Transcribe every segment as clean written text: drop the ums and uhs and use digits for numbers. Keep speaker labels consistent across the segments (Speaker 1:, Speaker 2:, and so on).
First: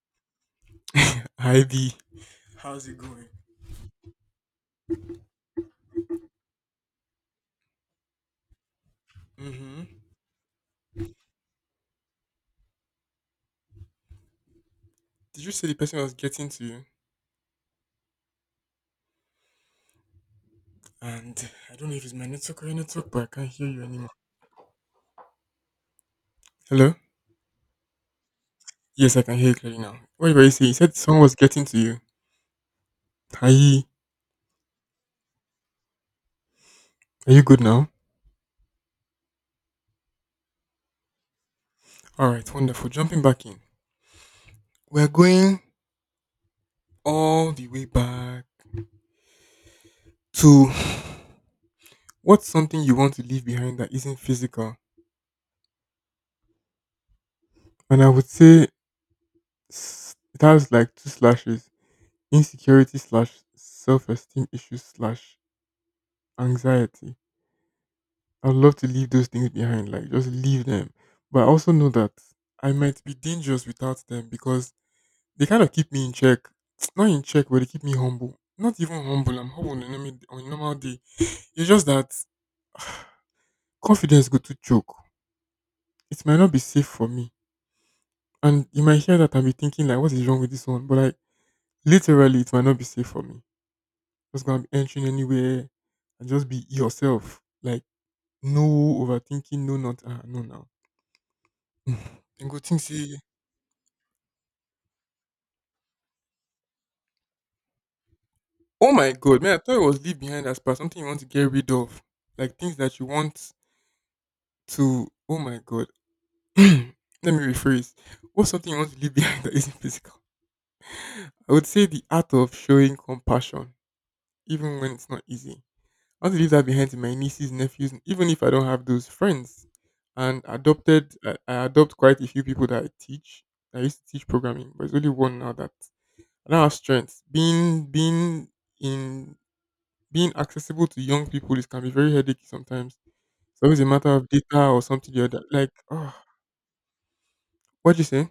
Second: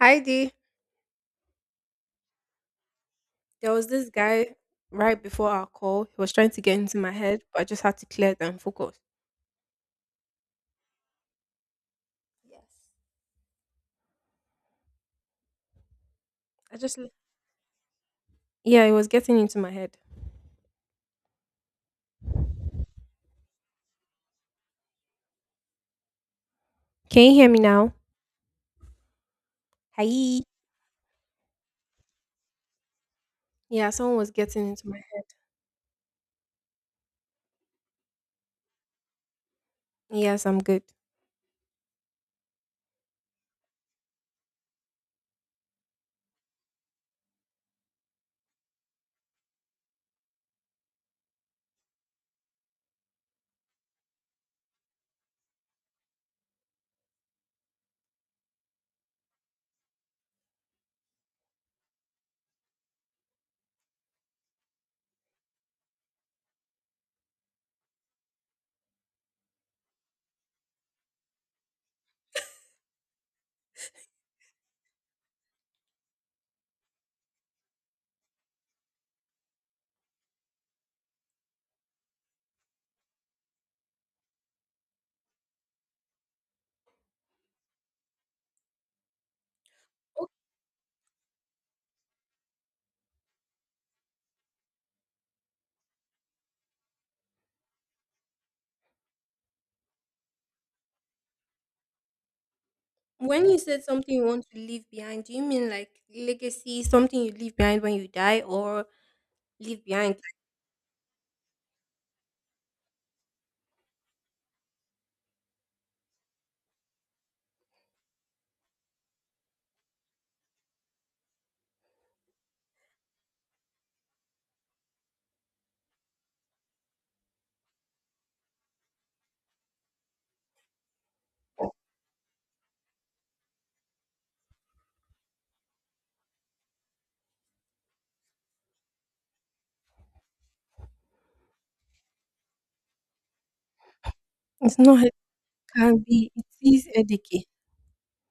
Speaker 1: Heidi,
Speaker 2: Hi B. How's it going?
Speaker 1: there was this guy right before our call. He was trying to get into my head, but I just had to clear it and focus.
Speaker 2: Mm-hmm.
Speaker 1: Yes.
Speaker 2: Did you say the person I was getting to
Speaker 1: I
Speaker 2: you?
Speaker 1: just, l- yeah, he was getting into my head.
Speaker 2: And I don't know if it's my network or your network, but I can't hear you anymore. Hello?
Speaker 1: Can you hear me now?
Speaker 2: Yes, I can hear you clearly now. What were
Speaker 1: Hi.
Speaker 2: you saying? You said someone was getting to you. Hi.
Speaker 1: Yeah, someone was getting into my head.
Speaker 2: Are you good now?
Speaker 1: Yes, I'm good.
Speaker 2: Alright, wonderful. Jumping back in. We're going all the way back to what's something you want to leave behind that isn't physical? And I would say s- it has like two slashes. Insecurity slash self esteem issues slash anxiety. I'd love to leave those things behind, like just leave them. But I also know that I might be dangerous without them because they kind of keep me in check. Not in check, but they keep me humble. Not even humble. I'm humble on a normal day. It's just that confidence go to choke. It might not be safe for me, and you might hear that and be thinking like, "What is
Speaker 1: Oh,
Speaker 2: wrong with this one?" But like, literally, it might not be safe for me. Just gonna be entering anywhere and just be yourself. Like, no overthinking, no not ah, no now. And go think say
Speaker 1: When you said something you want to leave behind, do you mean like legacy, something you leave behind when you die, or
Speaker 2: oh my god, man, I thought it
Speaker 1: leave
Speaker 2: was
Speaker 1: behind?
Speaker 2: leave behind as per something you want to get rid of. Like things that you want to oh my god. Let me rephrase. What's something you want to leave behind that isn't physical? I would say the art of showing compassion, even when it's not easy. I want to leave that behind to my nieces, nephews, even if I don't have those friends. And adopted I adopt quite a few people that I teach. I used to teach programming, but it's only one now that I don't have strength. Being in being accessible to young people is can be very headache sometimes. It's always a matter of data
Speaker 1: It's
Speaker 2: or
Speaker 1: not, like
Speaker 2: something
Speaker 1: it
Speaker 2: the other. Like,
Speaker 1: can
Speaker 2: oh,
Speaker 1: be, it is educate.
Speaker 2: what do you say?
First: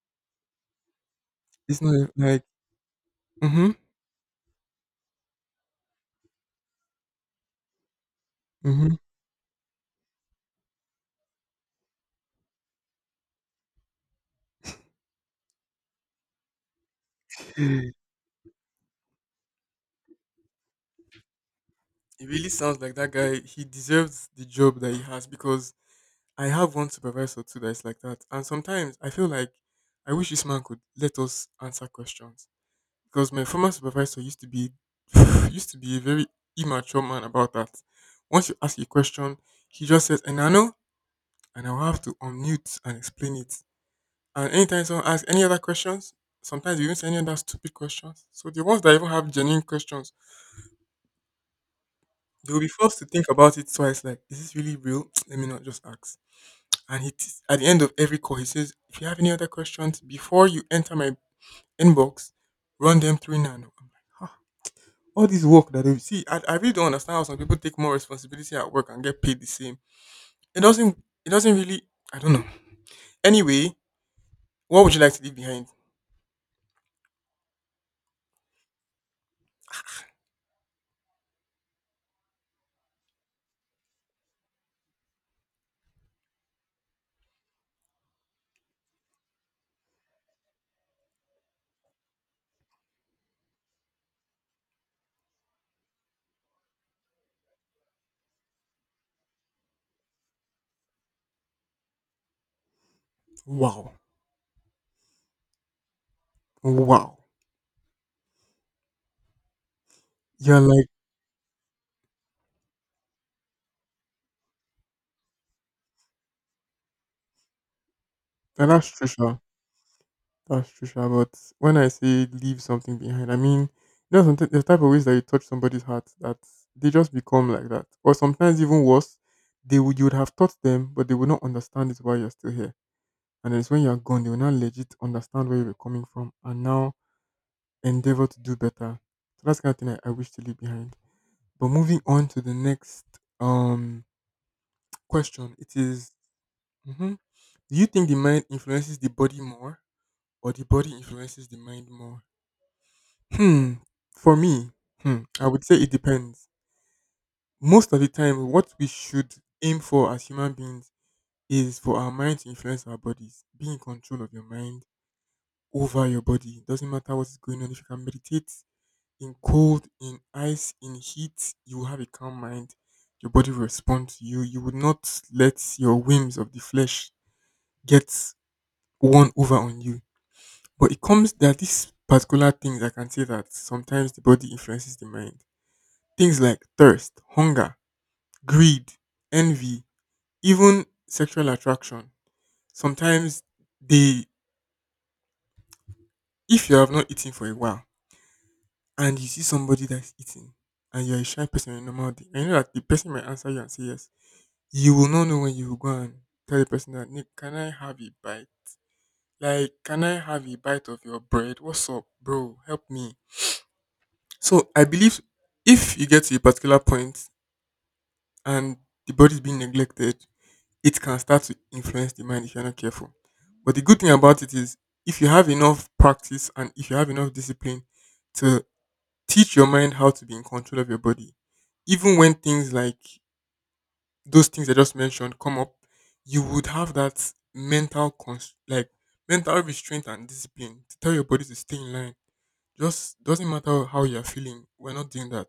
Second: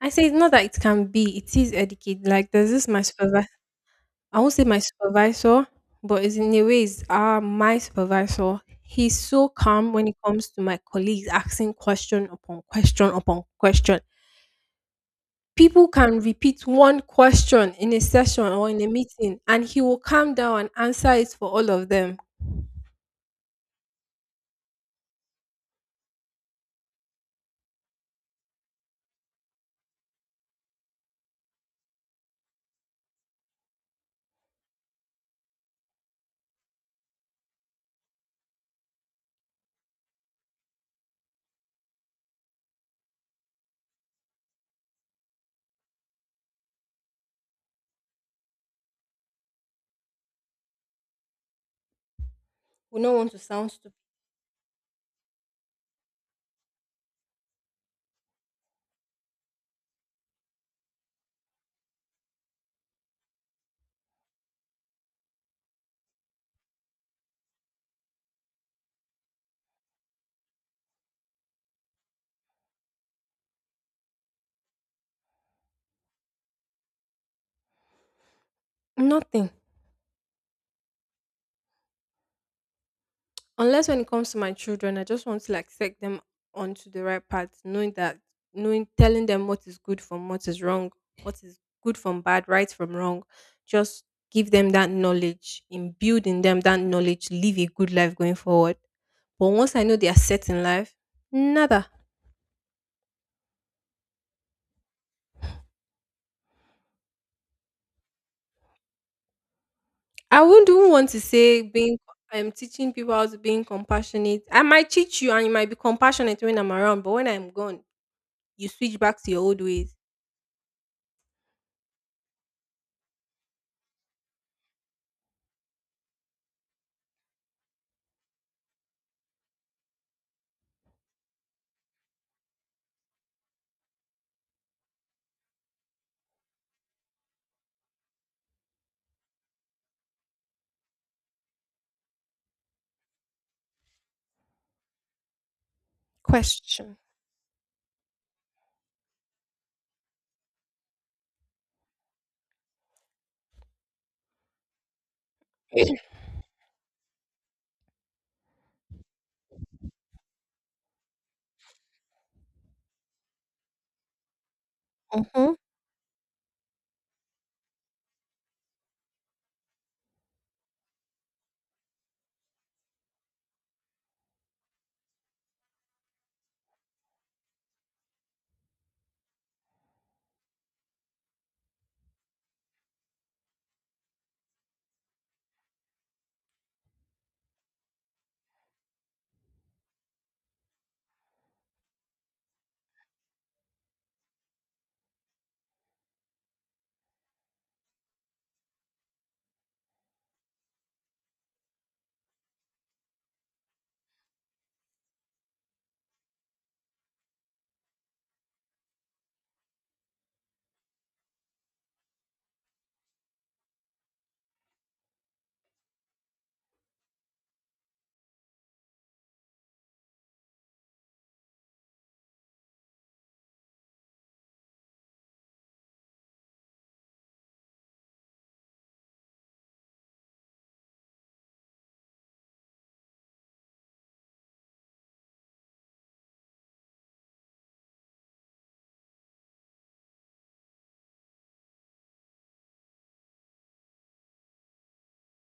Speaker 1: I say it's not that it can be, it is
Speaker 2: It's not a-
Speaker 1: educate.
Speaker 2: like,
Speaker 1: Like, there's this my supervisor.
Speaker 2: mm-hmm,
Speaker 1: I won't say my supervisor, but it's in a way it's my supervisor.
Speaker 2: mm-hmm.
Speaker 1: He's so calm when it comes to my colleagues asking question upon question upon question. People can repeat one question in a session or in a meeting, and he will calm down and answer it for all of them.
Speaker 2: It really sounds like that guy. He deserves the job that he has because I have one supervisor too that's like that. And sometimes I feel like I wish this man could let us answer questions because my former supervisor used to be used to be a very immature man about that. Once you ask a question, he just says, "And I know," and I'll have to unmute and explain it. And anytime someone asks any other questions, sometimes you even say any other stupid questions. So the ones that even have genuine questions, they will be forced
Speaker 1: We
Speaker 2: to
Speaker 1: don't
Speaker 2: think
Speaker 1: want to
Speaker 2: about it
Speaker 1: sound stupid.
Speaker 2: twice. Like, is this really real? Let me not just ask. And he t- at the end of every call, he says, if you have any other questions before you enter my inbox, run them through now. I'm like, "Ah, all this work that they see, I really don't understand how some people take more responsibility at work and get paid the same. It doesn't. It doesn't really. I don't know. Anyway, what would you like to leave behind?
Speaker 1: Nothing, unless when it comes to my children. I just want to like set them onto the right path, knowing that knowing telling them what is good from what is wrong, what is good from bad, right from wrong. Just give them that knowledge, imbued in them that knowledge, live a good life going forward. But once I know they are set in life, nada.
Speaker 2: Wow, wow.
Speaker 1: I
Speaker 2: You're
Speaker 1: wouldn't
Speaker 2: like
Speaker 1: even want to say being I'm teaching people how to being compassionate. I might teach you and you might be compassionate when I'm around, but when I'm gone,
Speaker 2: "Now
Speaker 1: you
Speaker 2: that's
Speaker 1: switch back to
Speaker 2: Trisha.
Speaker 1: your old ways.
Speaker 2: That's true, sha, but when I say leave something behind, I mean you know sometimes there's type of ways that you touch somebody's heart that they just become like that, or sometimes even worse, they would you would have taught them, but they would not understand it while you're still here, and then it's when you're gone they will now legit understand where you were coming from and now endeavor to do better. So that's the kind of thing I wish to leave behind. But moving on to the next um question, it is,
Speaker 1: Question.
Speaker 2: mhm, do you think the mind influences the body more, or the body influences the mind more? Hmm. For me, hmm, I would say it depends. Most of the time, what we should aim for as human beings is for our mind to influence our bodies. Be in control of your mind
Speaker 1: Mhm.
Speaker 2: over your body. Doesn't matter what's going on. If you can meditate in cold, in ice, in heat, you will have a calm mind. Your body will respond to you. You would not let your whims of the flesh get won over on you. But it comes there are these particular things I can say that sometimes the body influences the mind. Things like thirst, hunger, greed, envy, even sexual attraction. Sometimes they, if you have not eaten for a while and you see somebody that's eating and you're a shy person on a normal day, I know that the person might answer you and say yes, you will not know when you will go and tell the person that, Nick, can I have a bite? Like, can I have a bite of your bread? What's up, bro? Help me. So I believe if you get to a particular point and the body's being neglected, it can start to influence the mind if you're not careful. But the good thing about it is, if you have enough practice and if you have enough discipline to teach your mind how to be in control of your body, even when things like those things I just mentioned come up, you would have that mental cons- like mental restraint and discipline to tell your body to stay in line. Just doesn't matter how you're feeling. We're not doing that.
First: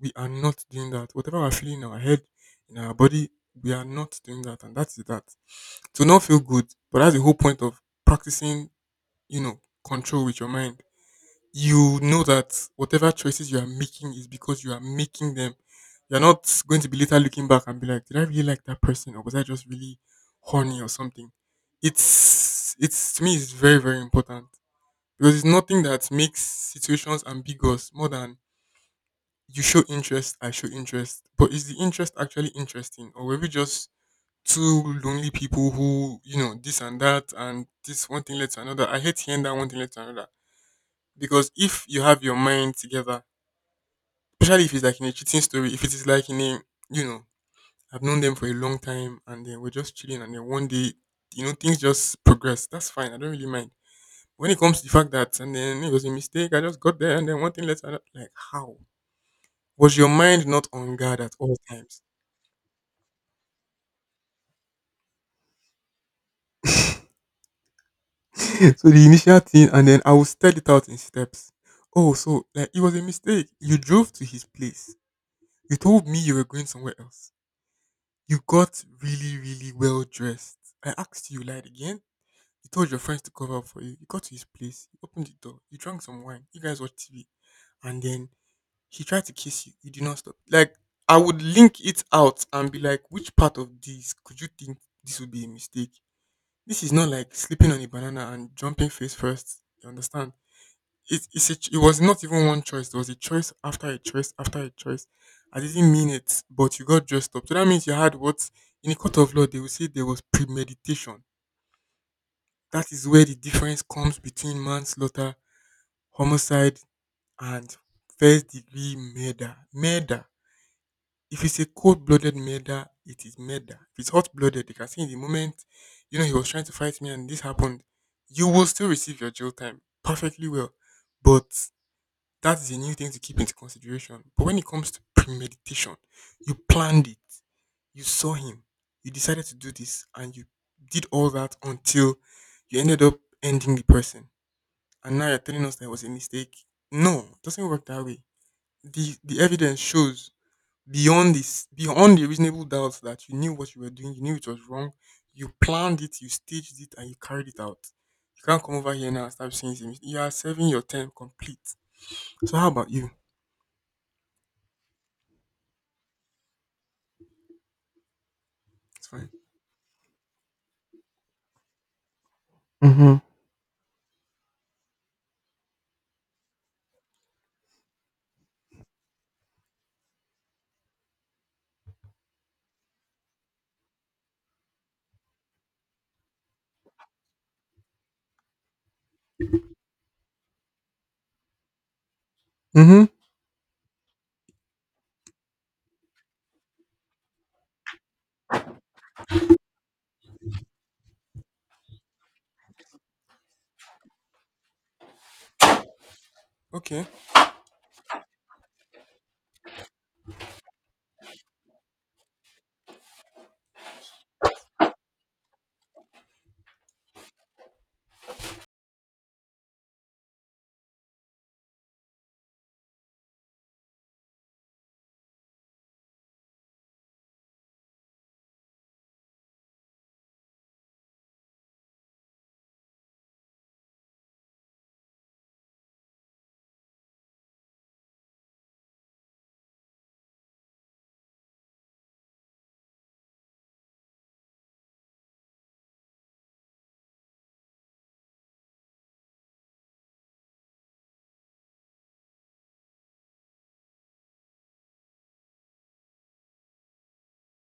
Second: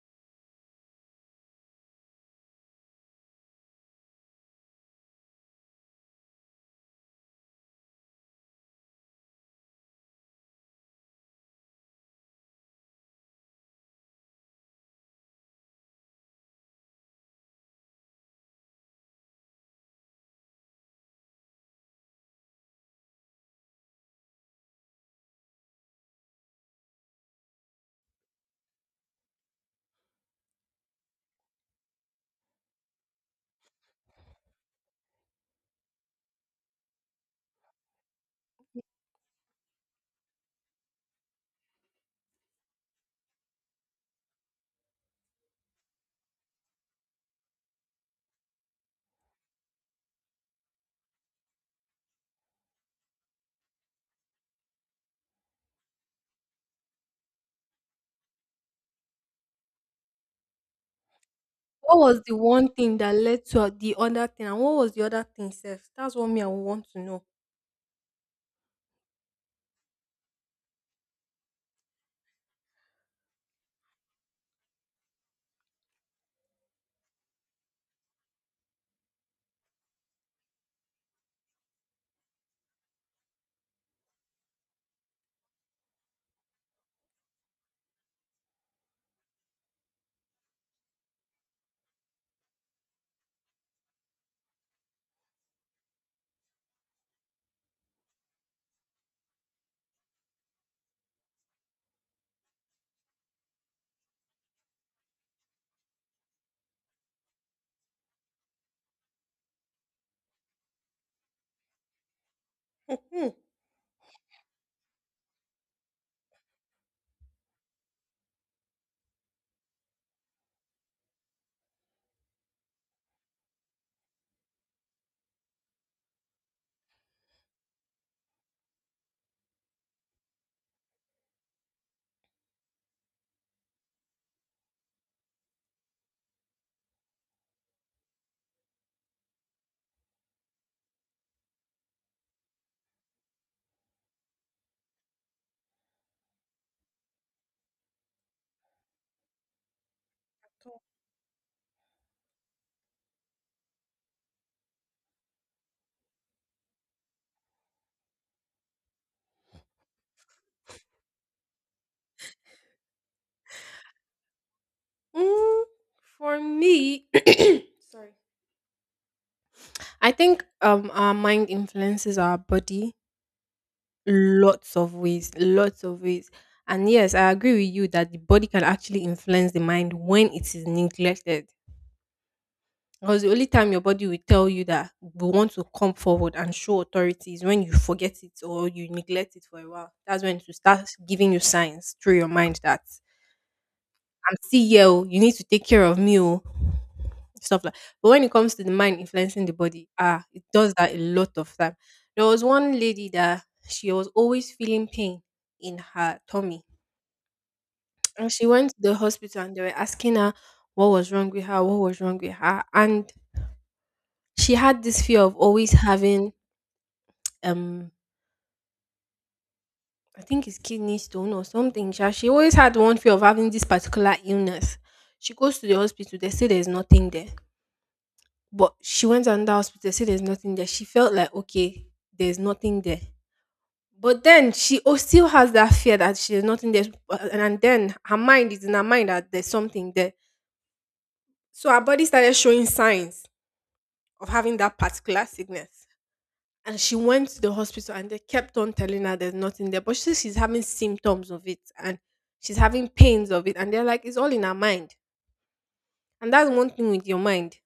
Speaker 2: We are not doing that. Whatever we're feeling in our head, in our body, we are not doing that. And that's that. To not feel good, but that's the whole point of practicing, you know, control with your mind. You know that whatever choices you are making is because you are making them. You're not going to be later looking back and be like, did I really like that person or was I just really horny or something? It's to me, it's very, very important because it's nothing that makes situations ambiguous more than you show interest, I show interest. But is the interest actually interesting? Or were we just two lonely people who, you know, this and that and this one thing led to another? I hate hearing that one thing led to another. Because if you have your mind together, especially if it's like in a cheating story, if it is like in a, you know, I've known them for a long time and then we're just chilling and then one day, you know, things just progress. That's fine. I don't really mind. When it comes to the fact that and then it was a mistake, I just got there and then one thing led to another. Like, how? Was your mind not on guard at all
Speaker 1: What
Speaker 2: times?
Speaker 1: was the one thing that led to the other thing, and what was the other thing sef? That's what me I would want to know.
Speaker 2: So the initial thing, and then I will set it out in steps. Oh, so like it was a mistake. You drove to his place. You told me you were going somewhere else. You got really, really well dressed. I asked you, you lied again. You told your friends to cover up for you. You got to his place. You opened the door. You drank some wine. You guys watched TV, and then he tried to kiss you. You did not stop. Like I would link it out and be like, which part of this could you think this would be a mistake? This is not like slipping on a banana and jumping face first. You understand? It, it's a, ch- It was not even one choice. It was a choice after a choice after a choice. I didn't mean it, but you got dressed up. So that means you had what in a court of law they will say there was premeditation. That is where the
Speaker 1: Mhm.
Speaker 2: difference comes between manslaughter, homicide, and first degree murder. Murder. If it's a cold blooded murder, it is murder. If it's hot blooded, they can see in the moment, you know, he was trying to fight me and this happened. You will still receive your jail time perfectly well. But that is a new thing to keep into consideration. But when it comes to premeditation, you planned it. You saw him. You decided to do this and you did all that until you ended up ending the person. And now you're telling us that it was a mistake. No, it doesn't work that way. The evidence shows beyond this beyond the reasonable doubt that you knew what you were doing, you knew it was wrong, you planned it, you staged it and you carried it out. You can't come over here now and start saying it's a mis- you are serving your term complete. So how about you?
Speaker 1: Mm, for me sorry.
Speaker 2: It's fine.
Speaker 1: I think our mind influences our body
Speaker 2: Mm-hmm.
Speaker 1: lots of ways, lots of ways. And yes, I agree with you that the body can actually influence the mind when it is neglected. Because the only time your body will tell you that we want to come forward and show authority is when you forget it or you neglect it for a while. That's when it will start giving you signs through your mind that
Speaker 2: Mm-hmm.
Speaker 1: I'm still here, oh, you need to take care of me, oh," stuff like. But when it comes to the mind influencing the body, ah, it does that a lot of time. There was one lady that she was always feeling pain in her tummy,
Speaker 2: Okay.
Speaker 1: and she went to the hospital and they were asking her what was wrong with her, what was wrong with her, and she had this fear of always having um I think it's kidney stone or something. Sha. She always had one fear of having this particular illness. She goes to the hospital, they say there's nothing there. But she went to another hospital, they say there's nothing there. She felt like okay, there's nothing there. But then she still has that fear that there's nothing there. And then her mind is in her mind that there's something there. So her body started showing signs of having that particular sickness. And she went to the hospital and they kept on telling her there's nothing there. But she says she's having symptoms of it and she's having pains of it. And they're like, it's all in her mind. And that's one thing with your mind.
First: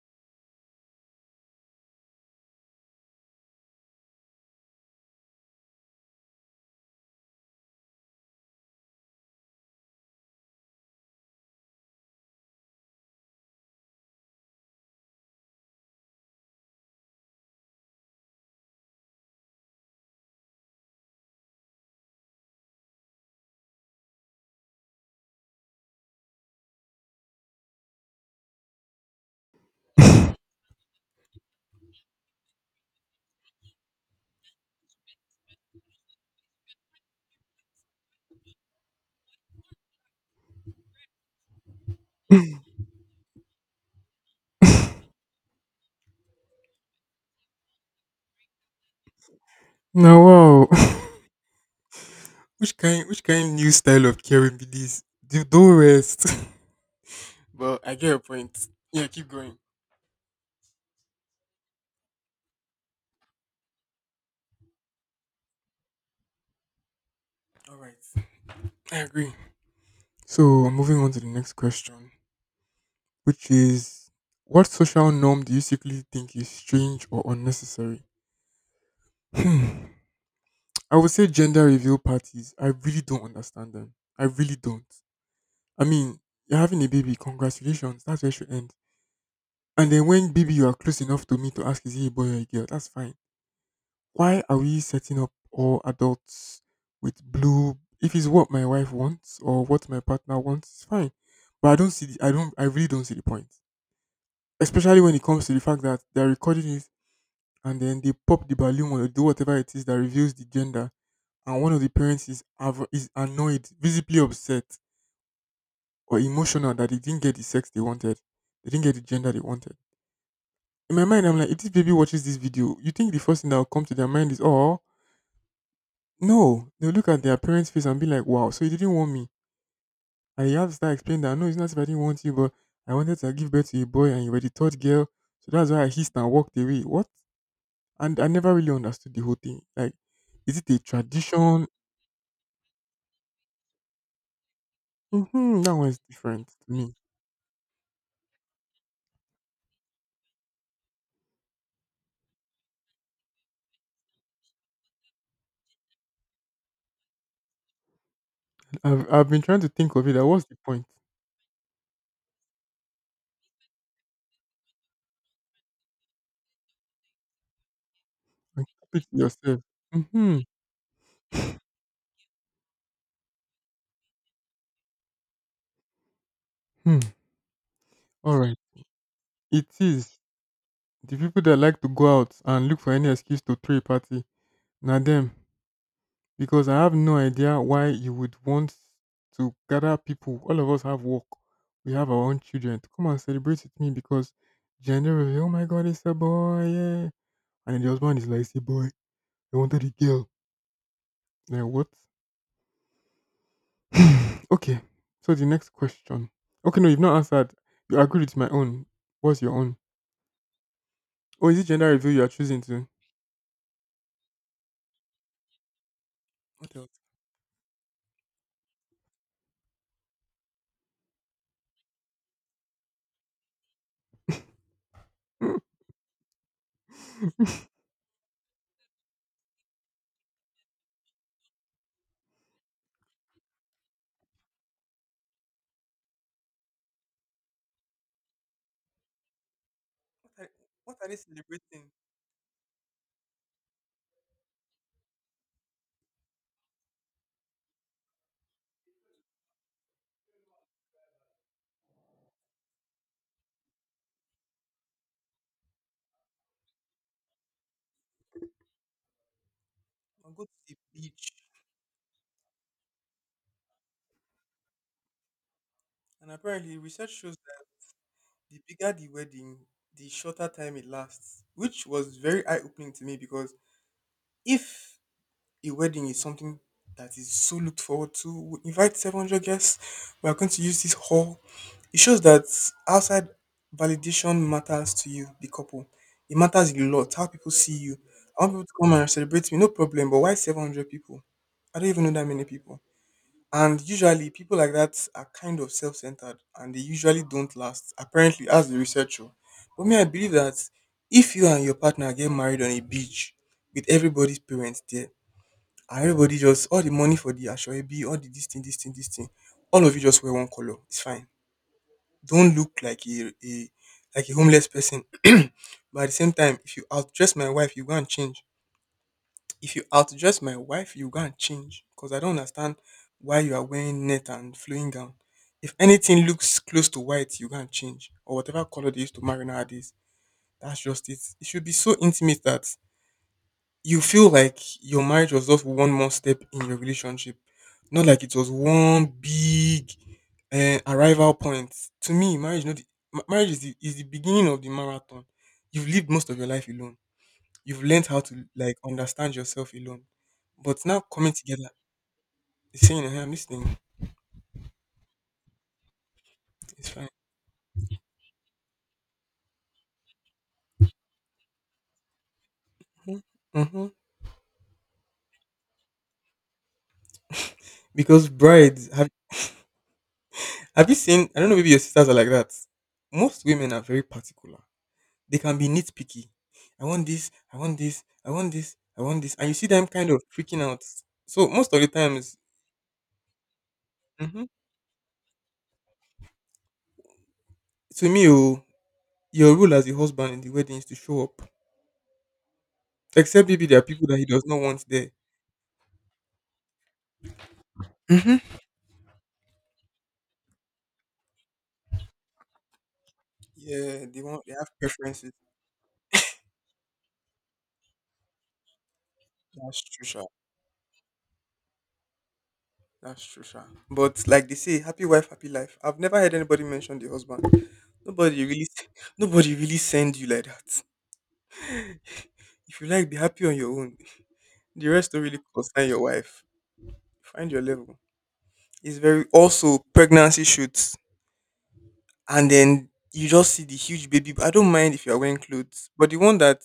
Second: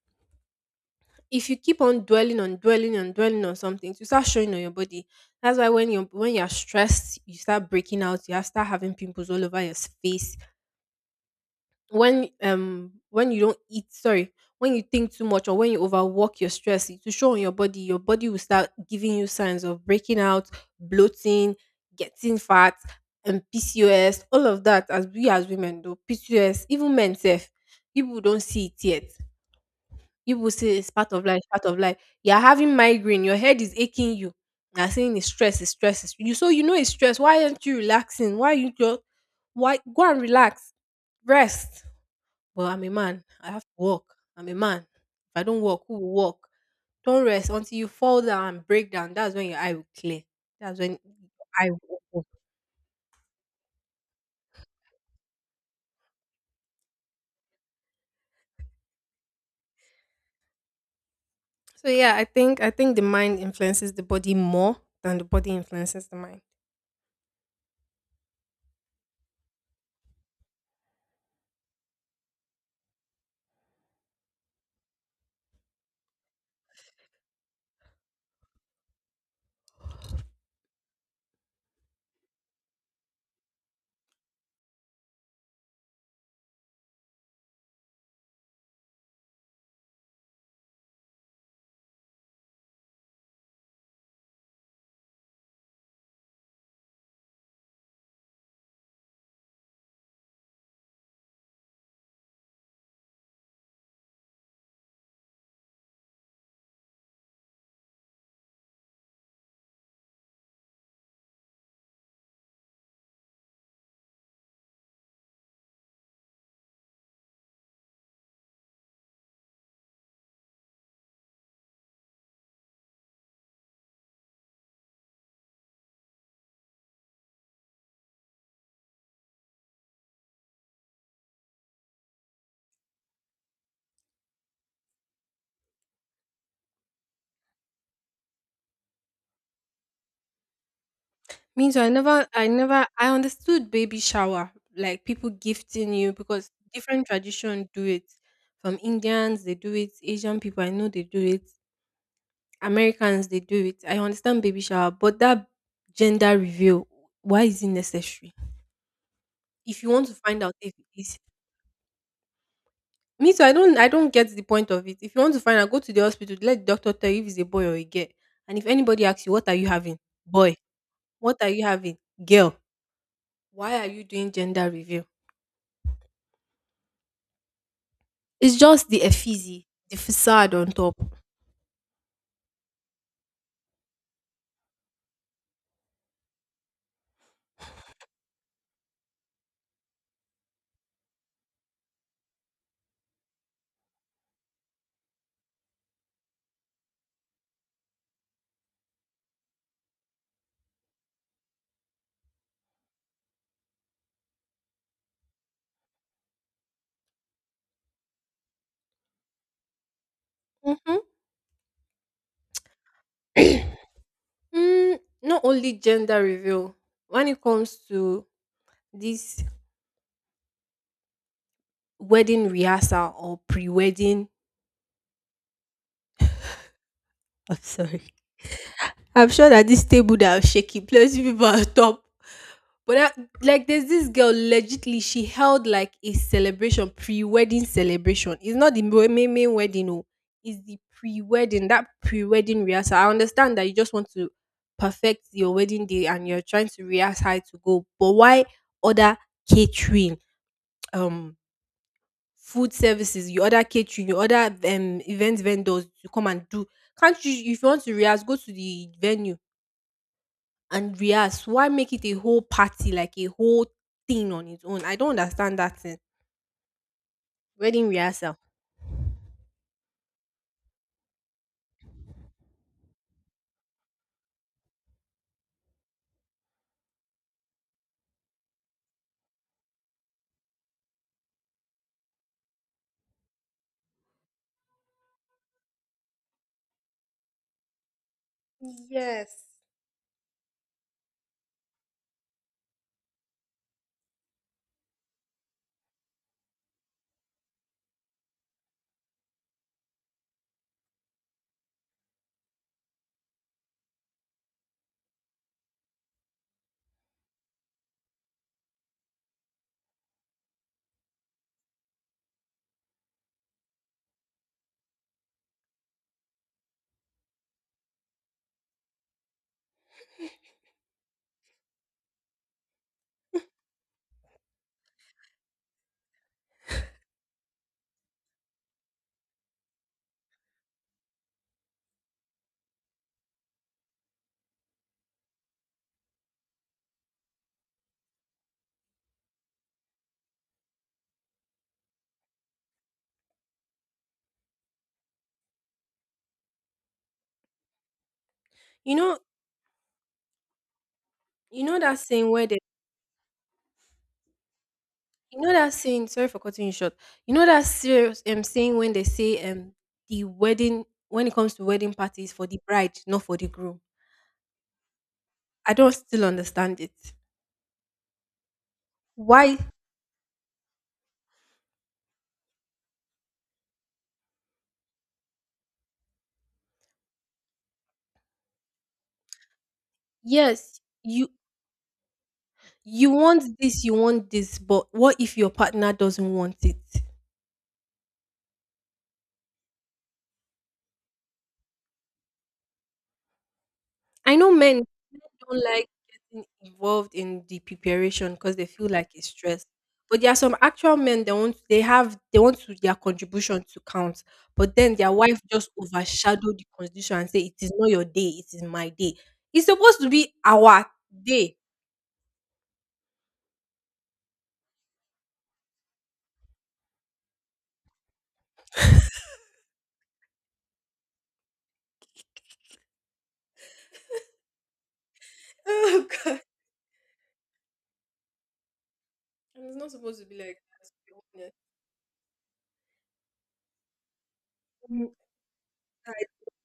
Speaker 1: If you keep on dwelling on dwelling on dwelling on something, you start showing on your body. That's why when you're stressed, you start breaking out, you start having pimples all over your face, when you don't eat, sorry, when you think too much or when you overwork your stress, it will show on your body. Your body will start giving you signs of breaking out, bloating, getting fat, and PCOS, all of that, as we as women do PCOS, even men self, people don't see it yet. People say it's part of life, part of life. You're having migraine, your head is aching you. They're saying it's stress, it's stress, you so you know it's stress, why aren't you relaxing, why you just why go and relax, rest. But I'm a man. I have to walk. I'm a man. If I don't walk, who will walk? Don't rest until you fall down and break down. That's when your eye will
Speaker 2: Now,
Speaker 1: clear.
Speaker 2: wow.
Speaker 1: That's when I will open.
Speaker 2: Which kind new style of caring be this? Do don't rest. But I get your point. Yeah, keep going.
Speaker 1: So yeah, I think the mind influences the body more than the body influences the mind.
Speaker 2: All right, I agree. So moving on to the next question, which is, what social norm do you secretly think is strange or unnecessary? Hmm. I would say gender reveal parties. I really don't understand them. I really don't. I mean, you're having a baby. Congratulations. That's where it should end. And then when baby you are close enough to me to ask is he a boy or a girl, that's fine. Why are we setting up all adults with blue? If it's what my wife wants or what my partner wants, it's fine. But I don't see the, I don't I really don't see the point. Especially when it comes to the fact that they're recording it and then they pop the balloon or do whatever it is that reveals the gender and one of the parents is is annoyed, visibly upset or emotional that they didn't get the sex they wanted. They didn't get the gender they wanted. In my mind, I'm like, if this baby watches this video, you think the first thing that will come to their mind is, oh, no. They'll look at their parents' face and be like, wow, so you didn't want me. And you have to start explaining that, no, it's not if I didn't want you, but I wanted to give birth to a boy and you were the third girl. So that's why I hissed and walked away. What? And I never really understood the whole thing. Like, is it a tradition?
Speaker 1: Me too. I never I never I understood baby shower, like people
Speaker 2: Hmm, that
Speaker 1: gifting
Speaker 2: one's
Speaker 1: you
Speaker 2: different
Speaker 1: because
Speaker 2: to me.
Speaker 1: different tradition do it. From Indians, they do it. Asian people, I know they do it. Americans, they do it. I understand baby shower, but that gender reveal, why is it necessary?
Speaker 2: I've been trying to
Speaker 1: If you
Speaker 2: think of
Speaker 1: want to
Speaker 2: it. Like,
Speaker 1: find
Speaker 2: what's
Speaker 1: out
Speaker 2: the
Speaker 1: if
Speaker 2: point?
Speaker 1: it is me too, I don't get the point of it. If you want to find out, go to the hospital, let the doctor tell you if it's a boy or a girl. And
Speaker 2: Like,
Speaker 1: if
Speaker 2: keep
Speaker 1: anybody
Speaker 2: it to
Speaker 1: asks you, what are
Speaker 2: yourself.
Speaker 1: you having?
Speaker 2: Mm-hmm.
Speaker 1: Boy. What are you having? Girl. Why are you doing gender reveal?
Speaker 2: Hmm. All right.
Speaker 1: It's just the effigy,
Speaker 2: It
Speaker 1: the
Speaker 2: is.
Speaker 1: facade on top.
Speaker 2: The people that like to go out and look for any excuse to throw a party, now them. Because I have no idea why you would want to gather people. All of us have work. We have our own children to come and celebrate with me because generally, oh my god, it's a boy, yeah. And then the husband is like, it's a boy. I wanted a girl. Like what? Okay. So the next question. Okay, no, you've not answered. You agreed with my own. What's your own?
Speaker 1: Hmm.
Speaker 2: Oh, is it gender reveal you are choosing to?
Speaker 1: mm, Not only gender reveal,
Speaker 2: What
Speaker 1: when it comes to this wedding rehearsal or pre-wedding.
Speaker 2: else?
Speaker 1: I'm sorry. I'm sure that this table that I'm shaking, plenty people are top. But that, like, there's this girl. Legitly, she held like a celebration, pre-wedding celebration. It's not the main main wedding, no.
Speaker 2: I-
Speaker 1: It's the
Speaker 2: What are they
Speaker 1: pre-wedding. That
Speaker 2: celebrating?
Speaker 1: pre-wedding rehearsal. I understand that you just want to perfect your wedding day and you're trying to rehearse how to go. But why other catering? Um, Food services, you order catering, you order event vendors to come and do. Can't you, if you want to rehearse, go to the venue
Speaker 2: I'll go to the
Speaker 1: and
Speaker 2: beach.
Speaker 1: rehearse? Why make it a whole party, like a whole thing on its own? I don't understand that thing.
Speaker 2: And apparently, research shows that
Speaker 1: Wedding rehearsal.
Speaker 2: the bigger the wedding, the shorter time it lasts, which was very eye opening to me because if a wedding is something that is so looked forward to, we invite 700 guests, we are going to use this hall. It shows that outside validation matters to you, the couple. It matters a lot how people see you. I want people to come and
Speaker 1: Yes.
Speaker 2: celebrate me, no problem, but why 700 people? I don't even know that many people. And usually people like that are kind of self centered and they usually don't last. Apparently, as the researcher. But me I believe that if you and your partner get married on a beach with everybody's parents there, and everybody just all the money for the ashoebi, all the this thing, this thing, this thing, all of you just wear one color. It's fine. Don't look like a like a homeless person. But at the same time, if you outdress my wife, you go and change. If you outdress my wife, you go and change because I don't understand why you are wearing net and flowing gown. If anything looks close to white, you go and change or whatever color they used to marry nowadays. That's just it. It should be so intimate that you feel like your marriage was just one more step in your relationship, not like it was one big arrival point. To me, marriage, not the, ma- marriage is is the beginning of the marathon. You've lived most of your life alone. You've learned how to like
Speaker 1: You know,
Speaker 2: understand yourself alone. But now coming
Speaker 1: you
Speaker 2: together,
Speaker 1: know that saying where they
Speaker 2: it's saying, "Hey, I'm listening.
Speaker 1: you know that saying, sorry for cutting you
Speaker 2: It's
Speaker 1: short.
Speaker 2: fine."
Speaker 1: You know that serious saying when they say the wedding, when it comes to wedding parties for the bride,
Speaker 2: Mm-hmm.
Speaker 1: not for the groom.
Speaker 2: Mm-hmm.
Speaker 1: I don't still understand it.
Speaker 2: Because brides
Speaker 1: Why?
Speaker 2: have you seen? I don't know. Maybe your sisters are like that. Most women are very particular. They can be nitpicky. I want this. I want this. I want this. I want this. And you see them kind of freaking
Speaker 1: Yes,
Speaker 2: out.
Speaker 1: you
Speaker 2: So most of the times,
Speaker 1: you want this, you want
Speaker 2: hmm,
Speaker 1: this, but what if your partner doesn't want it?
Speaker 2: to me, oh, your role as a husband in the wedding is to show up. Except maybe there are people that he
Speaker 1: I
Speaker 2: does
Speaker 1: know
Speaker 2: not
Speaker 1: men
Speaker 2: want there.
Speaker 1: don't like getting involved in the preparation
Speaker 2: Hmm.
Speaker 1: because they feel like it's stress. But there are some actual men, they want they have they want to, their contribution to
Speaker 2: Yeah, they
Speaker 1: count,
Speaker 2: want. They have
Speaker 1: but then their
Speaker 2: preferences.
Speaker 1: wife just overshadow the constitution and say it is not your day, it is my day. It's
Speaker 2: That's
Speaker 1: supposed
Speaker 2: true,
Speaker 1: to
Speaker 2: sha.
Speaker 1: be our day.
Speaker 2: That's true, sha. But like they say, happy wife, happy life. I've never heard anybody mention the husband. Nobody really, s- Nobody really send you like that. If you like, be happy on your own. The rest don't really concern your
Speaker 1: Oh god.
Speaker 2: wife. Find your level. It's very
Speaker 1: And it's
Speaker 2: also
Speaker 1: not supposed to be
Speaker 2: pregnancy
Speaker 1: like that, to
Speaker 2: shoots,
Speaker 1: be honest.
Speaker 2: and then you just see the huge baby. I don't mind if
Speaker 1: Mm,
Speaker 2: you are wearing clothes, but the
Speaker 1: guys,
Speaker 2: one that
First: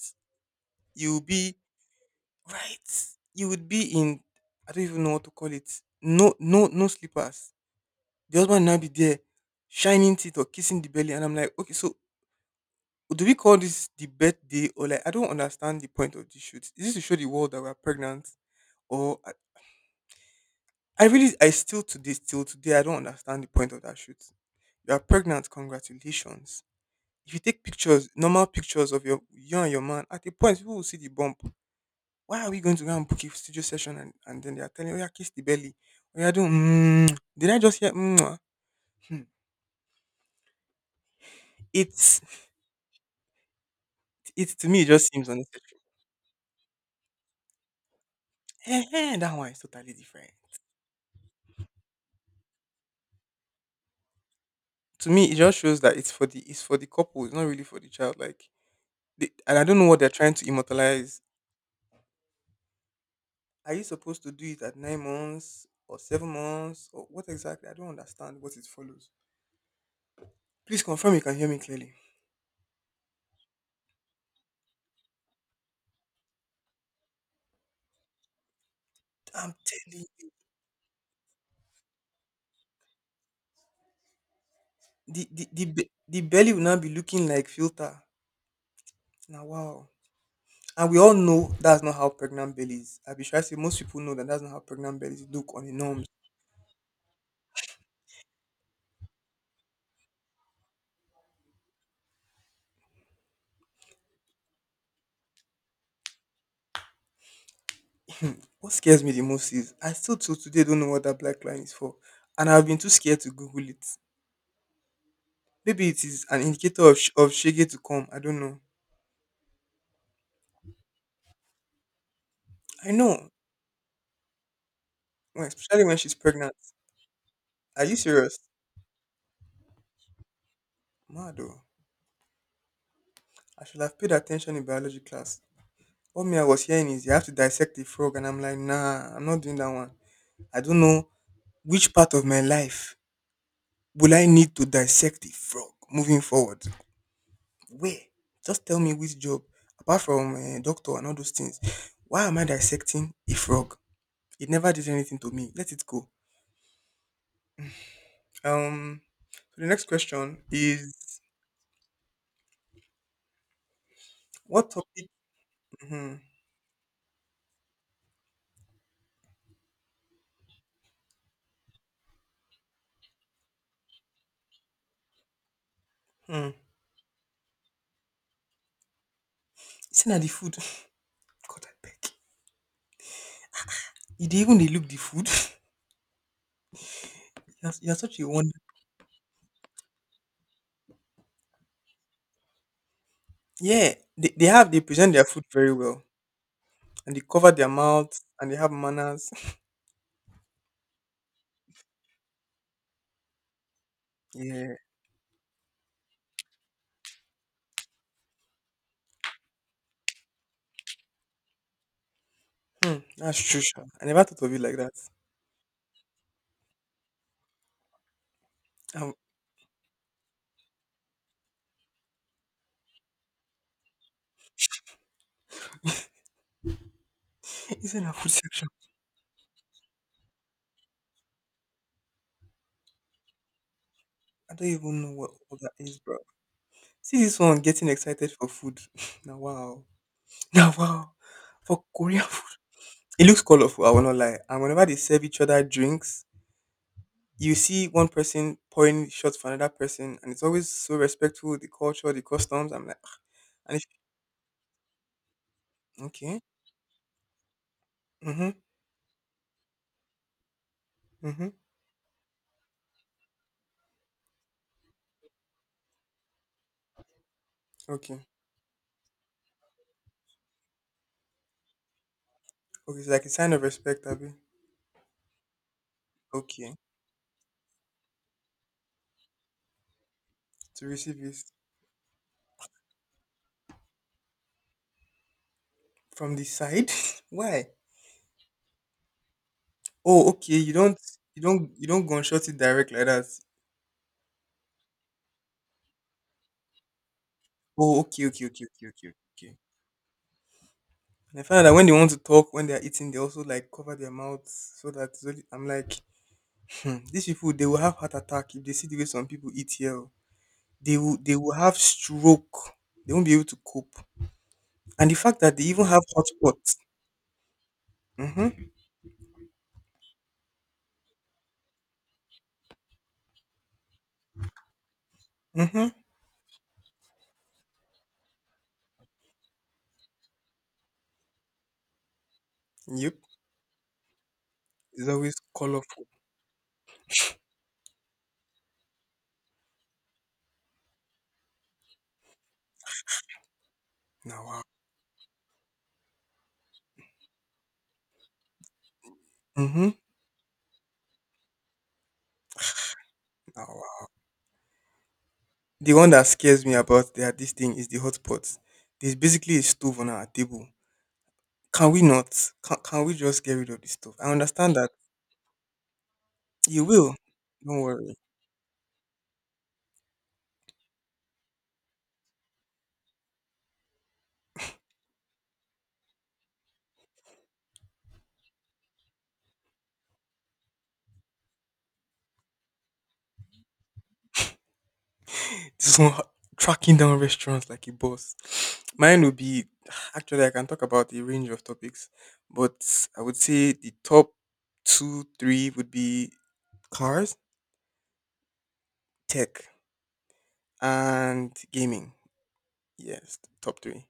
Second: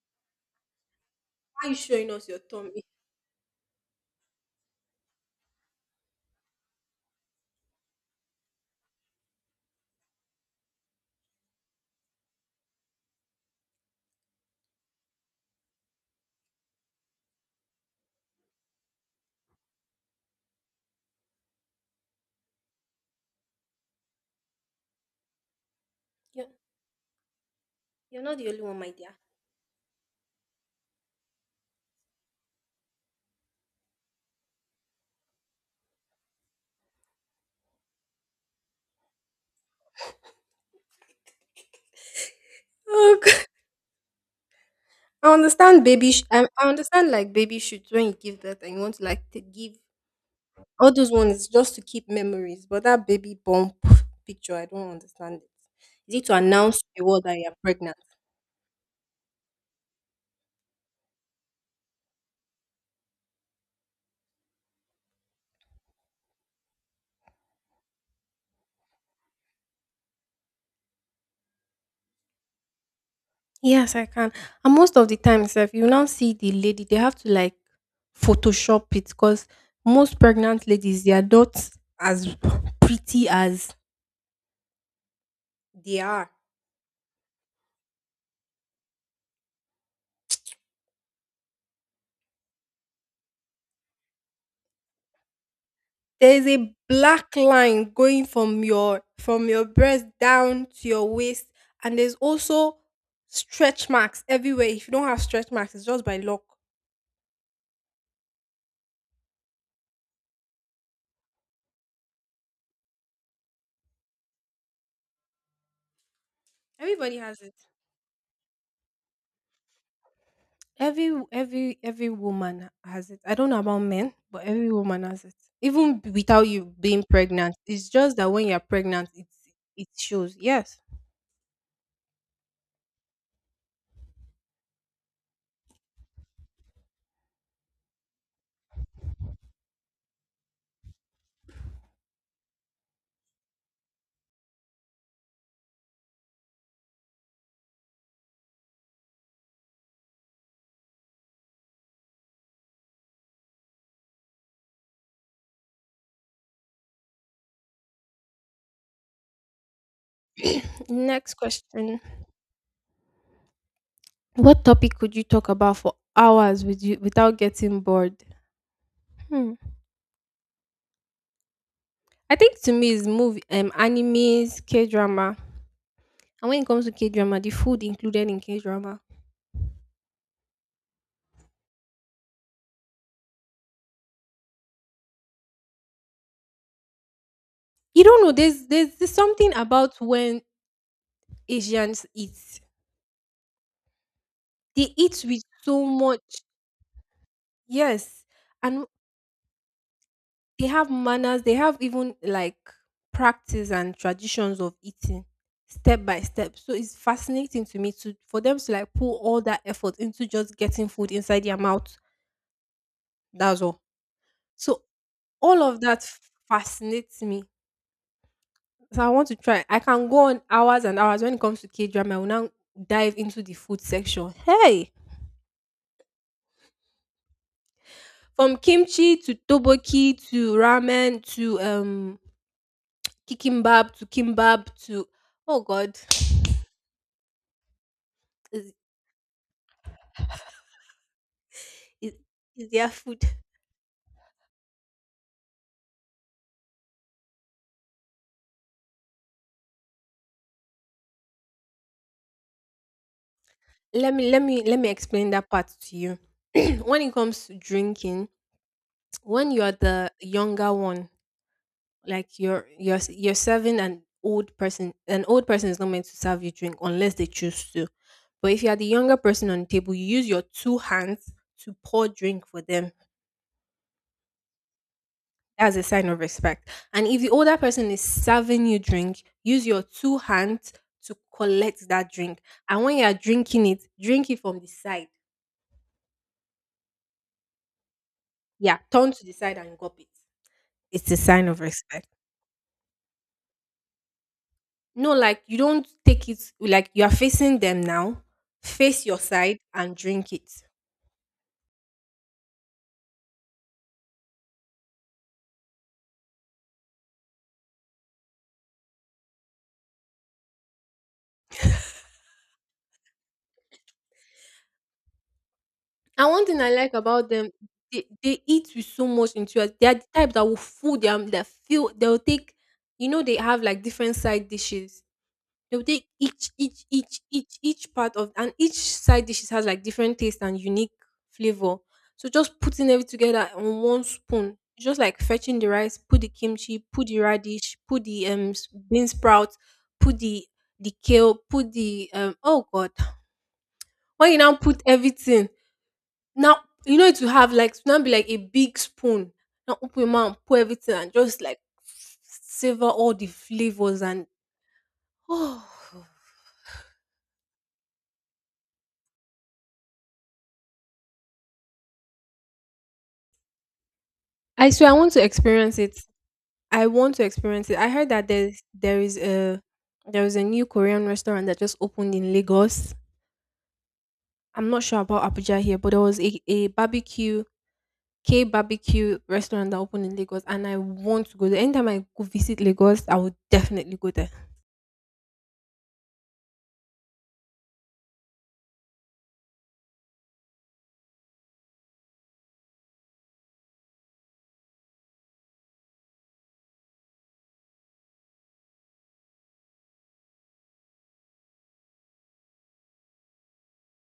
Speaker 2: you will be
Speaker 1: why are you showing us your tummy?
Speaker 2: right, you would be in. I don't even know what to call it. No, no, no slippers. The husband now be there shining teeth or kissing the belly. And I'm like, okay, so do we call this the birthday or like I don't understand the point of this shoot? Is this to show the world that we're pregnant? Or I, I really I still to this till today I don't understand the point of that shoot. You are pregnant,
Speaker 1: You're,
Speaker 2: congratulations. If you take pictures,
Speaker 1: you're not
Speaker 2: normal
Speaker 1: the only one, my
Speaker 2: pictures of
Speaker 1: dear.
Speaker 2: you and your man, at a point people will see the bump. Why are we going to go and book a studio session and then they are telling you, yeah, kiss the belly? Oh yeah, doing. Mm. Did I just hear mm? Ah, hmm. It's
Speaker 1: Oh
Speaker 2: it's To me it just seems
Speaker 1: I
Speaker 2: unnecessary.
Speaker 1: understand baby. I understand like baby shoots when you give birth and you
Speaker 2: Eh,
Speaker 1: want to
Speaker 2: eh,
Speaker 1: like
Speaker 2: that
Speaker 1: to
Speaker 2: one is
Speaker 1: give
Speaker 2: totally different.
Speaker 1: all those ones just to keep memories. But that baby bump picture, I don't
Speaker 2: To me, it
Speaker 1: understand it.
Speaker 2: just shows that
Speaker 1: Is it to
Speaker 2: it's for
Speaker 1: announce
Speaker 2: the
Speaker 1: to the world
Speaker 2: couple. It's
Speaker 1: that
Speaker 2: not
Speaker 1: you're
Speaker 2: really for the
Speaker 1: pregnant?
Speaker 2: child. Like, they, and I don't know what they're trying to immortalize. Are you supposed to do it at 9 months or 7 months or what exactly? I don't understand what it follows. Please confirm you can hear me clearly.
Speaker 1: Yes, I can. And most of the times, if you now see the lady, they have to like Photoshop it because
Speaker 2: I'm telling
Speaker 1: most
Speaker 2: you,
Speaker 1: pregnant ladies, they are not as pretty as they
Speaker 2: the
Speaker 1: are.
Speaker 2: belly will now be looking like filter. Now, wow. And we all know that's not how pregnant bellies. I be sure I say most people know that that's not how pregnant bellies look on the norms.
Speaker 1: There is a black line going from your breast down to your waist, and there's also stretch marks everywhere. If you don't have stretch marks, it's just by luck.
Speaker 2: What scares me the most is I still till today don't know what that black line is for, and I've been too scared to Google it. Maybe it is an indicator of,
Speaker 1: Everybody
Speaker 2: of
Speaker 1: has it.
Speaker 2: Shege to come. I don't know.
Speaker 1: Every woman
Speaker 2: I
Speaker 1: has it.
Speaker 2: know.
Speaker 1: I don't know about men, but every woman has it,
Speaker 2: Well, especially when
Speaker 1: even
Speaker 2: she's
Speaker 1: without
Speaker 2: pregnant.
Speaker 1: you being pregnant.
Speaker 2: Are
Speaker 1: It's
Speaker 2: you
Speaker 1: just that
Speaker 2: serious?
Speaker 1: when you're pregnant it shows. Yes.
Speaker 2: Mado. I should have paid attention in biology class. What me I was hearing is you have to dissect the frog, and I'm like, nah, I'm not doing that one. I don't know which part of my life will I need to dissect the frog moving forward. Where? Just tell me which job, apart from doctor and all those things. Why am I dissecting a frog? It never did anything to me. Let it go. Um, so the next question is
Speaker 1: Next question: what
Speaker 2: what
Speaker 1: topic
Speaker 2: topic?
Speaker 1: could you talk about for
Speaker 2: Mhm.
Speaker 1: hours with you without getting bored? Hmm. I think to me is movie, animes, K drama,
Speaker 2: Hmm.
Speaker 1: and when it comes to K drama, the food included in K drama.
Speaker 2: Isn't that the food? God, I beg. You did even they look the food. You're
Speaker 1: You
Speaker 2: such
Speaker 1: don't
Speaker 2: a
Speaker 1: know.
Speaker 2: wonder.
Speaker 1: There's something about when Asians eat.
Speaker 2: Yeah, they have they
Speaker 1: They
Speaker 2: present
Speaker 1: eat
Speaker 2: their
Speaker 1: with
Speaker 2: food very
Speaker 1: so
Speaker 2: well,
Speaker 1: much.
Speaker 2: and they cover their mouths,
Speaker 1: Yes,
Speaker 2: and they have
Speaker 1: and
Speaker 2: manners.
Speaker 1: they have manners. They have even like practice and traditions
Speaker 2: Yeah,
Speaker 1: of eating step by step. So it's fascinating to me to for them to like put all that effort into just getting food inside their mouth.
Speaker 2: hmm, that's true,
Speaker 1: That's all.
Speaker 2: sha. I never thought of it like
Speaker 1: So
Speaker 2: that.
Speaker 1: all of that fascinates me. So I
Speaker 2: Um,
Speaker 1: want to try. I can go on hours and hours when it comes to K drama. I will now dive into the food section. Hey,
Speaker 2: isn't that food
Speaker 1: from
Speaker 2: section?
Speaker 1: kimchi to toboki to ramen to kikimbab to
Speaker 2: I
Speaker 1: kimbab
Speaker 2: don't
Speaker 1: to
Speaker 2: even know what all
Speaker 1: oh
Speaker 2: that
Speaker 1: god,
Speaker 2: is, bro. See this one getting excited for
Speaker 1: is,
Speaker 2: food. Now wow, now wow, for
Speaker 1: is,
Speaker 2: Korean
Speaker 1: is there food?
Speaker 2: it looks colorful, I will not lie. And whenever they serve each other drinks, you see one person pouring shots for another person, and it's always so respectful, the culture, the customs. I'm like, "Ah." And if
Speaker 1: Let me explain that part to you.
Speaker 2: okay,
Speaker 1: When it comes to drinking,
Speaker 2: mm-hmm,
Speaker 1: when you are the younger one,
Speaker 2: mm-hmm,
Speaker 1: like you're serving an old person is not meant to serve you drink unless they choose to.
Speaker 2: okay,
Speaker 1: But if you are the younger person on the table, you use your two hands to pour drink for them.
Speaker 2: okay, it's like a sign of respect, Abby.
Speaker 1: That's a sign of respect.
Speaker 2: Okay,
Speaker 1: And if the older person is serving you drink, use your two hands
Speaker 2: to
Speaker 1: to
Speaker 2: receive this
Speaker 1: collect that drink. And when you are drinking it, drink it from the side.
Speaker 2: from the side. Why?
Speaker 1: Yeah, turn to the side and gulp it.
Speaker 2: Oh, okay,
Speaker 1: It's a sign of
Speaker 2: you don't
Speaker 1: respect.
Speaker 2: gunshot it direct like that.
Speaker 1: No, like you don't take it like you are facing them
Speaker 2: Oh,
Speaker 1: now.
Speaker 2: okay, okay, okay, okay,
Speaker 1: Face
Speaker 2: okay,
Speaker 1: your
Speaker 2: okay.
Speaker 1: side and drink it.
Speaker 2: And I found out that when they want to talk, when they are eating, they also like cover their mouths so that it's only- I'm like, Dis pipu dey will have heart attack if they see the way some people eat here oo. Dey will They will have stroke. They won't be able to cope. And the fact that they even have
Speaker 1: And one
Speaker 2: hotspot.
Speaker 1: thing I like about them, they eat
Speaker 2: Mhm,
Speaker 1: with so much interest. They are the type that will fool them. They'll take, you know, they have like different side dishes. They'll
Speaker 2: mhm,
Speaker 1: take each part of, and each side dishes has like different taste and unique flavor. So just putting everything
Speaker 2: yep.
Speaker 1: together on one spoon, just
Speaker 2: It's
Speaker 1: like
Speaker 2: always
Speaker 1: fetching the rice,
Speaker 2: colorful.
Speaker 1: put the kimchi, put the radish, put the bean sprouts, put the kale, put the oh god. When you
Speaker 2: Now,
Speaker 1: now
Speaker 2: wow.
Speaker 1: put everything now, you know it will have like it will now be like a big spoon. Now
Speaker 2: Mhm,
Speaker 1: open your mouth, pour everything, and just like savor all the
Speaker 2: now,
Speaker 1: flavors
Speaker 2: wow.
Speaker 1: and oh.
Speaker 2: De one that scares me about their this thing is de hotpot. There's basically a stove on our table. Can we not? Can we just get rid of the stove? I
Speaker 1: I
Speaker 2: understand
Speaker 1: swear
Speaker 2: that
Speaker 1: I want to experience it.
Speaker 2: you
Speaker 1: I
Speaker 2: will.
Speaker 1: want to experience it.
Speaker 2: Don't
Speaker 1: I heard
Speaker 2: worry.
Speaker 1: that there is a there is a new Korean restaurant that just opened in Lagos. I'm not sure about Abuja here, but there was a barbecue K barbecue restaurant that opened in Lagos, and I want to go there. Anytime I go visit Lagos, I would definitely go there.
Speaker 2: This one tracking down restaurants like a boss. Mine would be actually I can talk about a range of topics, but I would say the top two, three would be cars, tech, and gaming. Yes, the top three.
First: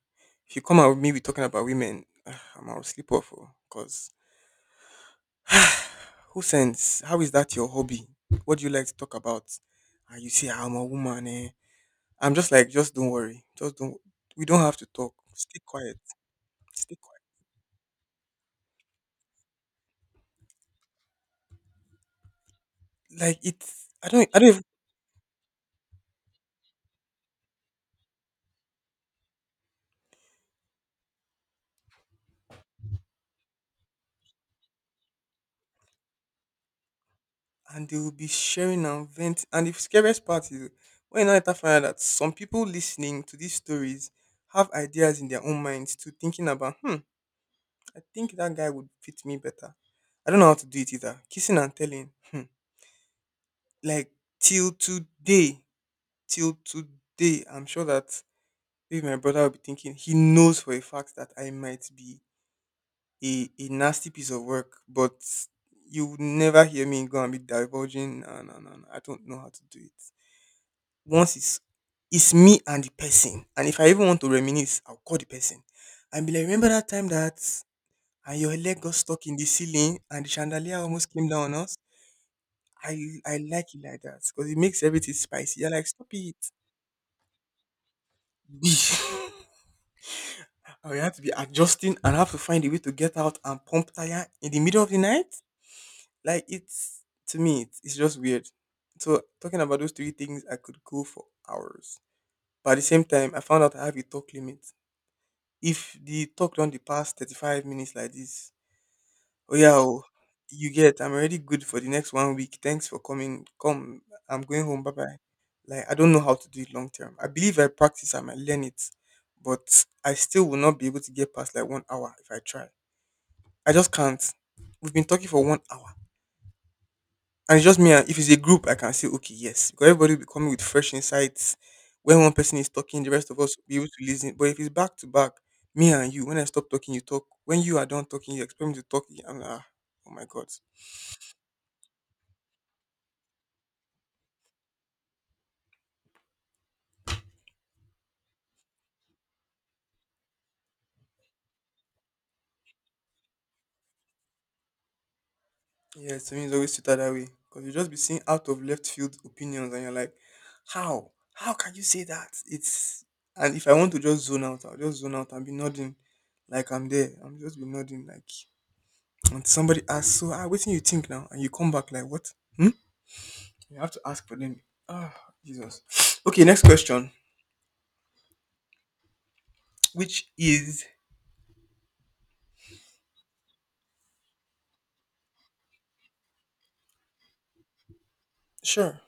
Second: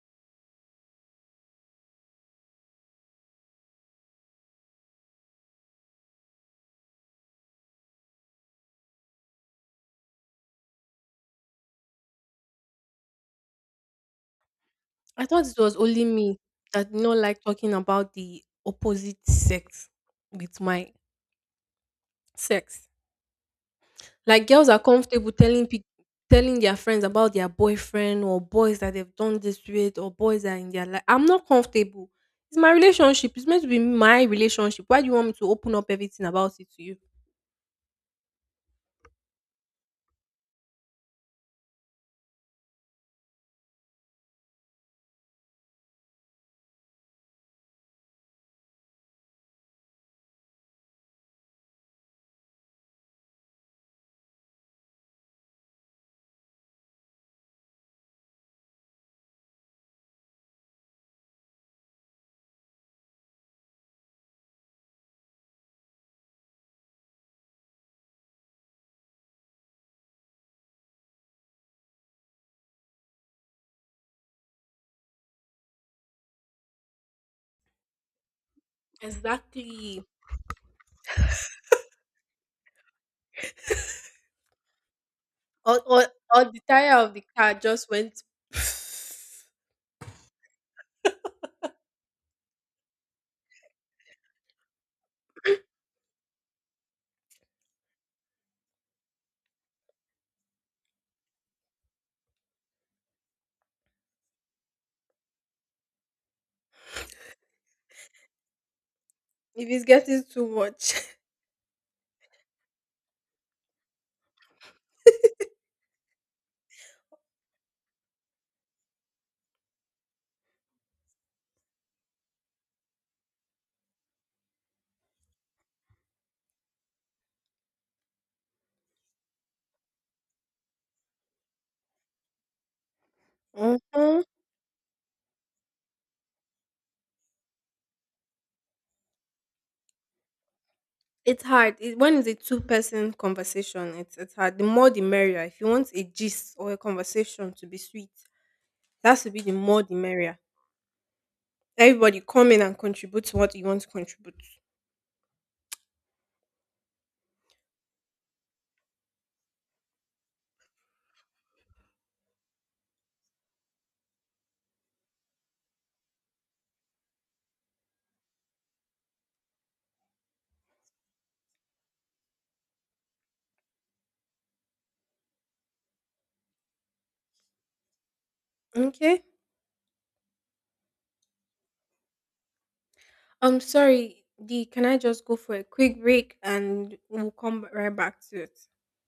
Speaker 2: If you come out with me, we talking about women. I'm out of sleep off because who sends? How is that your hobby? What do you like to talk about? And you say, "Ah, I'm a woman. Eh? I'm just like, just don't worry. Just don't. We don't have to talk.
Speaker 1: I thought it
Speaker 2: Stay
Speaker 1: was
Speaker 2: quiet."
Speaker 1: only me
Speaker 2: It's
Speaker 1: that
Speaker 2: the
Speaker 1: did not like talking about the opposite sex with my sex.
Speaker 2: like it's I don't I
Speaker 1: Like
Speaker 2: don't even,
Speaker 1: girls are comfortable telling peop telling their friends about their boyfriend or boys that they've done this with or boys that are in their life. I'm not comfortable. It's my relationship. It's meant to be my relationship. Why do you want me to open up everything about it to you?
Speaker 2: and they will be sharing and vent and the scariest part is when I later find out that some people listening to these stories have ideas in their own minds to thinking about I think that guy would fit me better. I don't know how to do it either. Kissing and telling hmm like till today till today I'm sure that maybe my brother will be thinking he knows for a fact that I might be a nasty piece of work, but you would never hear me go and be divulging. No, no, no, no. I don't know how to do it. Once It's me and the person, and if I even want to reminisce, I'll call the person and be like, "Remember that time that and your leg got stuck in the ceiling
Speaker 1: Exactly.
Speaker 2: and the chandelier almost came down on us." I I like it like that because it makes everything spicy. You're
Speaker 1: or,
Speaker 2: like,
Speaker 1: or,
Speaker 2: "Stop
Speaker 1: or
Speaker 2: it."
Speaker 1: the tire of the car just went if
Speaker 2: I will have to be adjusting and have to find a way to get out and pump tire in the middle of the night. Like it's to me, it's just weird. So talking about those three things, I could go for hours. But at the same time, I found out I have a talk limit. If the talk don't the past 35 minutes like this, oh yeah,
Speaker 1: it's
Speaker 2: oh,
Speaker 1: getting too
Speaker 2: you
Speaker 1: much.
Speaker 2: get. I'm already good for the next one week. Thanks for coming. Come, I'm going home. Bye bye. Like I don't know how to do it long term. I believe I practice. I might learn it, but I still will not be able to get past like 1 hour if I try. I just can't. We've been talking for 1 hour. And it's just me and if it's a group I can say, okay, yes. Because everybody will be coming with fresh insights. When one person is talking, the rest of us will be
Speaker 1: Hmm.
Speaker 2: able to listen. But if it's back to back, me and you, when I stop talking, you talk. When you are done talking, you expect me to talk. I'm like, ah, oh my god.
Speaker 1: It's hard. When it's a two-person conversation, it's hard. The more the merrier. If you want a gist or a conversation to be sweet, that should be the more the merrier. Everybody come in and contribute to what you want to contribute.
Speaker 2: Yeah, to me it's always sweeter that way. Because you just be seeing out of left field opinions and you're like, how? How can you say that? It's and if I want to just zone out, I'll just zone out and be nodding like I'm there. I'm just be nodding like and somebody asks, so ah, what do you think now? And you come back like, what? Hmm. You have to ask for them. Ah, Jesus. Okay, next question.
Speaker 1: Okay.
Speaker 2: Which is
Speaker 1: I'm sorry. D, can I just go for a quick break and we'll come right back to it?
Speaker 2: sure.